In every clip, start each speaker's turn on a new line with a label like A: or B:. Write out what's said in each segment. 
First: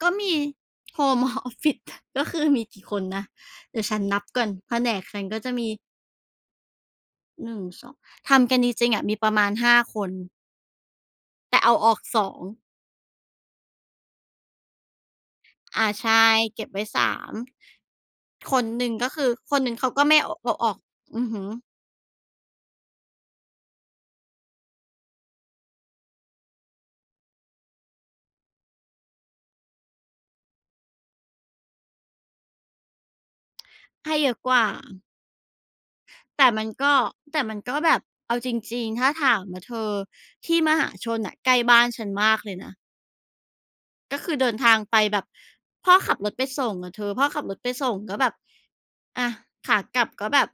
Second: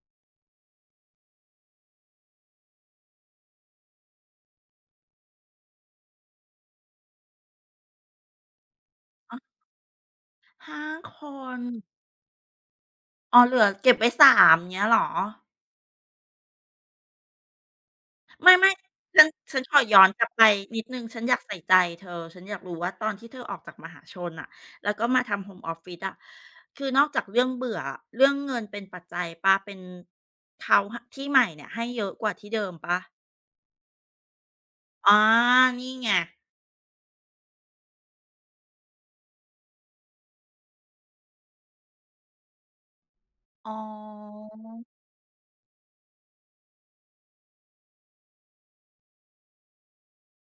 A: ก็มี โฮม ฮ ออฟ ฟิศ ค ก็คือมีกี่คนนะ เดี๋ยวฉันนับก่อนแผนกคันก็จะมี 1 2 ทำกันจริง ๆ อะ มีปร
B: ฮ
A: ะ
B: ะ
A: มาณ 5 คน
B: 5 ค
A: แต่
B: น
A: เอาออก 2
B: อ๋อ เหลือเก็บไว้ 3 อย่างเงี้ยเหรอ?
A: อา ใช่ เก็บไว้ 3
B: ไม
A: คน
B: ่
A: หนึ่งก็
B: ๆ แ
A: ค
B: ล้
A: ื
B: ว
A: อ ค
B: ฉั
A: น
B: น
A: หนึ
B: ข
A: ่ง
B: อ
A: เขา
B: ย
A: ก
B: ้
A: ็
B: อน
A: ไม่
B: กล
A: เ
B: ั
A: อ
B: บ
A: า
B: ไป
A: เอาออก
B: นิดหนึ่งฉ
A: อ
B: ั
A: ื
B: น
A: อ
B: อย
A: ฮ
B: าก
A: ึ
B: ใส่ใจเธอ ฉันอยากรู้ว่าตอนที่เธอออกจากมหาชนน่ะ แล้วก็มาทำโฮมออฟฟิศอะ คือนอกจากเรื่องเบื่ออะ เรื่องเงินเป็นปัจจัยเปล่า? เป็น เถา ห ที่ใหม่เนี่ยให้เยอะกว่าที่เดิมเปล่า?
A: ให้เยอะกว่า
B: อ๋อ นี่ไง
A: แต่มันก็ แต่มันก็แบบ เอาจริง ๆ ถ้าถามอะเธอ ที่มหาชนน่ะใกล้บ้านฉันมากเลยนะ
B: อ๋อ
A: ก็คือเดินทางไปแบบ พ่อขับรถไปส่งอะเธอ พ่อขับรถไปส่งก็แบบ อา ขากลับก็แบบ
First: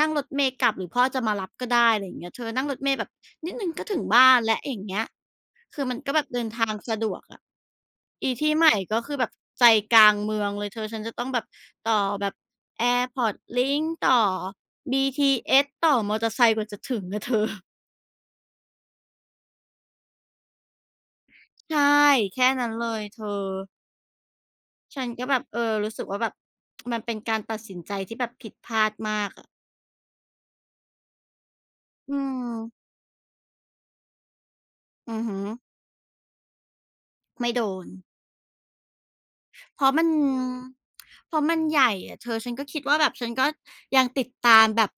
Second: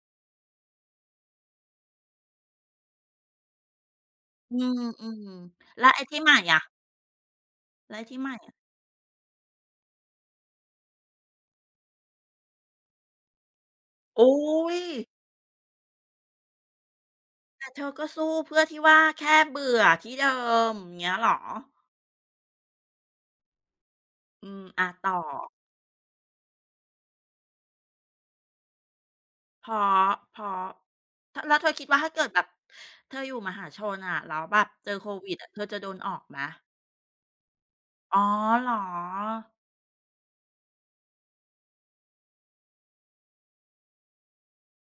A: นั่งรถเมล์กลับหรือพ่อจะมารับก็ได้ อะไรอย่างเงี้ยเธอ นั่งรถเมล์แบบนิดหนึ่งก็ถึงบ้านแ
B: อ
A: ล
B: ื
A: ้ว อย่างเงี้ย
B: ม
A: ค
B: ๆ แ
A: ื
B: ล้
A: อ
B: ว
A: มั
B: ไอ
A: น
B: ้
A: ก็
B: ที่
A: แบ
B: ใ
A: บ
B: หม่
A: เดิน
B: อ
A: ท
B: ะ?
A: างสะดวกอะ
B: แล้วไอ้ที่ใ
A: อ
B: หม
A: ี
B: ่
A: ท
B: อ
A: ี
B: ะ?
A: ่ใหม่ก็คือแบบใจกลางเมืองเลยเธอ ฉันจะต้องแบบต่อแบบ Airport Link ต่
B: อ
A: อ
B: ุ๊ย
A: BTS ต่อมอเตอร์ไซค์ กว่าจะถึงอะ เธอ
B: แต่เธอก็สู้เพื่อที่ว่าแค่เบื่อที่เดิม อย่างเงี้ยเหรอ?
A: ใช่ แค่นั้นเลยเธอ
B: อืม อา
A: ฉั
B: ต
A: น
B: ่อ
A: ก็แบบ เออ รู้สึกว่าแบบ มันเป็นการตัดสินใจที่แบบผิดพลาดมากอะ
B: เพราะ เพราะ ถ แล้วเธอคิดว่าถ้
A: อื
B: าเกิดแบบ
A: ม
B: เธออยู่มหาชนอะ แล้วแบบเจอโค
A: อือ
B: วิ
A: ฮึ
B: ดอะ เธอจะโดนออกไหม?
A: ไม่โดน
B: อ๋อ เหรอ?
A: เพราะมัน เพราะมันใหญ่อะเธอ ฉันก็คิดว่าแบบ ฉันก็ยังติดตามแบบ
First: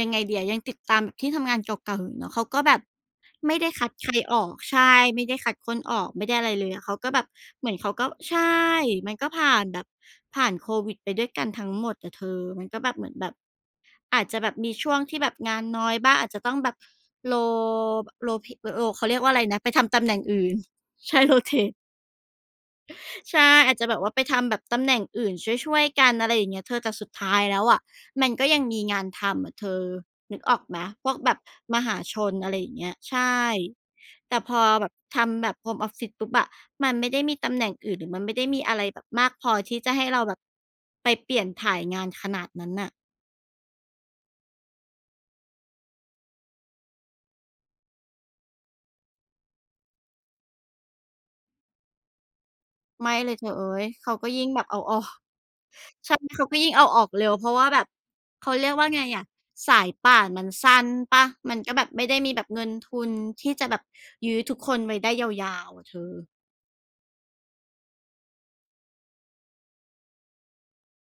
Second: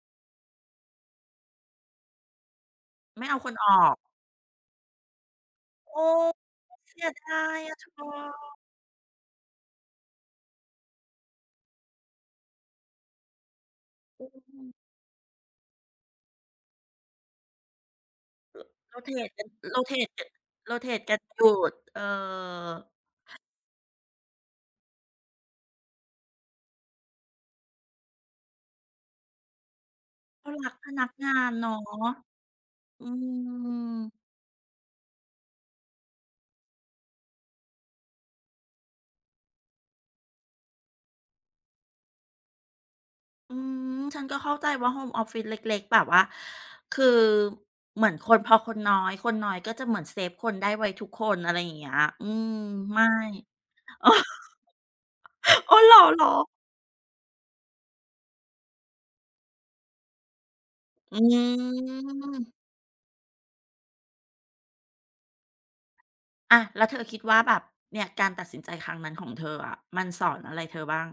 A: ยังไงดีอะ ยังติดตามแบบที่ทำงานเก่า ๆ อยู่เนาะ เขาก็แบบ
B: ไม่เอาค
A: ไม
B: น
A: ่ไ
B: อ
A: ด้
B: อ
A: คัด
B: ก
A: ใครออก ใช่ ไม่ได้คัดคน
B: โ
A: อ
B: อ
A: อ
B: ้
A: ก ไม่ได้อะไรเลยอะ เข
B: เส
A: า
B: ี
A: ก
B: ย
A: ็แบ
B: ด
A: บ
B: าย
A: เหม
B: อ
A: ือ
B: ะ
A: น
B: เธ
A: เขาก็ ใช่
B: อ
A: มันก็ผ่านแบบ ผ่านโควิดไปด้วยกันทั้งหมดอะเธอ มันก็แบบเหมือนแบบ อา
B: อื
A: จ
B: อ
A: จะแบ
B: อ
A: บ
B: ื
A: มี
B: ม
A: ช่วงที่แบบงานน้อยบ้าง อาจจะต้องแบบ โร บ โรเพะ
B: ร
A: ร โร เขาเรียก
B: Rotate
A: ว่าอะ
B: ก
A: ไร
B: ัน
A: นะ ไปทำตำแ
B: Rotate
A: หน่
B: ก
A: งอื่น
B: Rotate
A: ใ
B: ก
A: ช
B: ั
A: ่
B: น หยุด
A: Rotate
B: เออ
A: ใช่ อาจจะแบบว่าไปทำแบบตำแหน่งอื่นช่วย ๆ กัน อะไรอย่างเงี้ยเธอ แต่สุดท้ายแล้วอะมันก็ยังมีงานทำอะเธอ นึก
B: เขา
A: ออก
B: รั
A: ไ
B: ก
A: หม
B: พนั
A: พ
B: ก
A: วก
B: ง
A: แ
B: า
A: บบ
B: นเนาะ
A: มหาชน อะไรอย่างเงี้ย
B: อื
A: ใช่
B: ม
A: แต่พอแบบทำแบบโฮมออฟฟิศปุ๊บอะ มันไม่ได้มีตำแหน่งอื่น หรือมันไม่ได้มีอะไรแบบมากพอที่จะให้เราแบบไปเปลี่ยนถ่ายงานขนาดนั้นน่ะ
B: อืม ฉันก็เข้าใจว่าโฮมออฟฟิศเล็ก ๆ แบบว่า คือเหมือนคน พอคนน้อย คนน้อยก็จะเหมือนเซฟคนได้ไว้ทุกคน อะไรอย่างเงี้ย อืม ไม่
A: ไม่เลยเธอเอ้ย
B: อ
A: เขาก็ยิ่งแบบเอาออก
B: ๋อ เหรอ
A: ใช่
B: เหรอ?
A: เขาก็ยิ่งเอาออกเร็ว เพราะว่าแบบ เขาเรียกว่าไงอะ สายป่านมันสั้นเ
B: อ
A: ป
B: ื
A: ล่า มันก็แบบไม่ได้มีแบบ
B: ม
A: เงินทุนที่จะแบบยื้อทุกคนไว้ได้ยาว ๆ อะเธอ
B: อา แล้วเธอคิดว่าแบบ เนี่ยการตัดสินใจครั้งนั้นของเธออะมันสอนอะไรเธอบ้าง?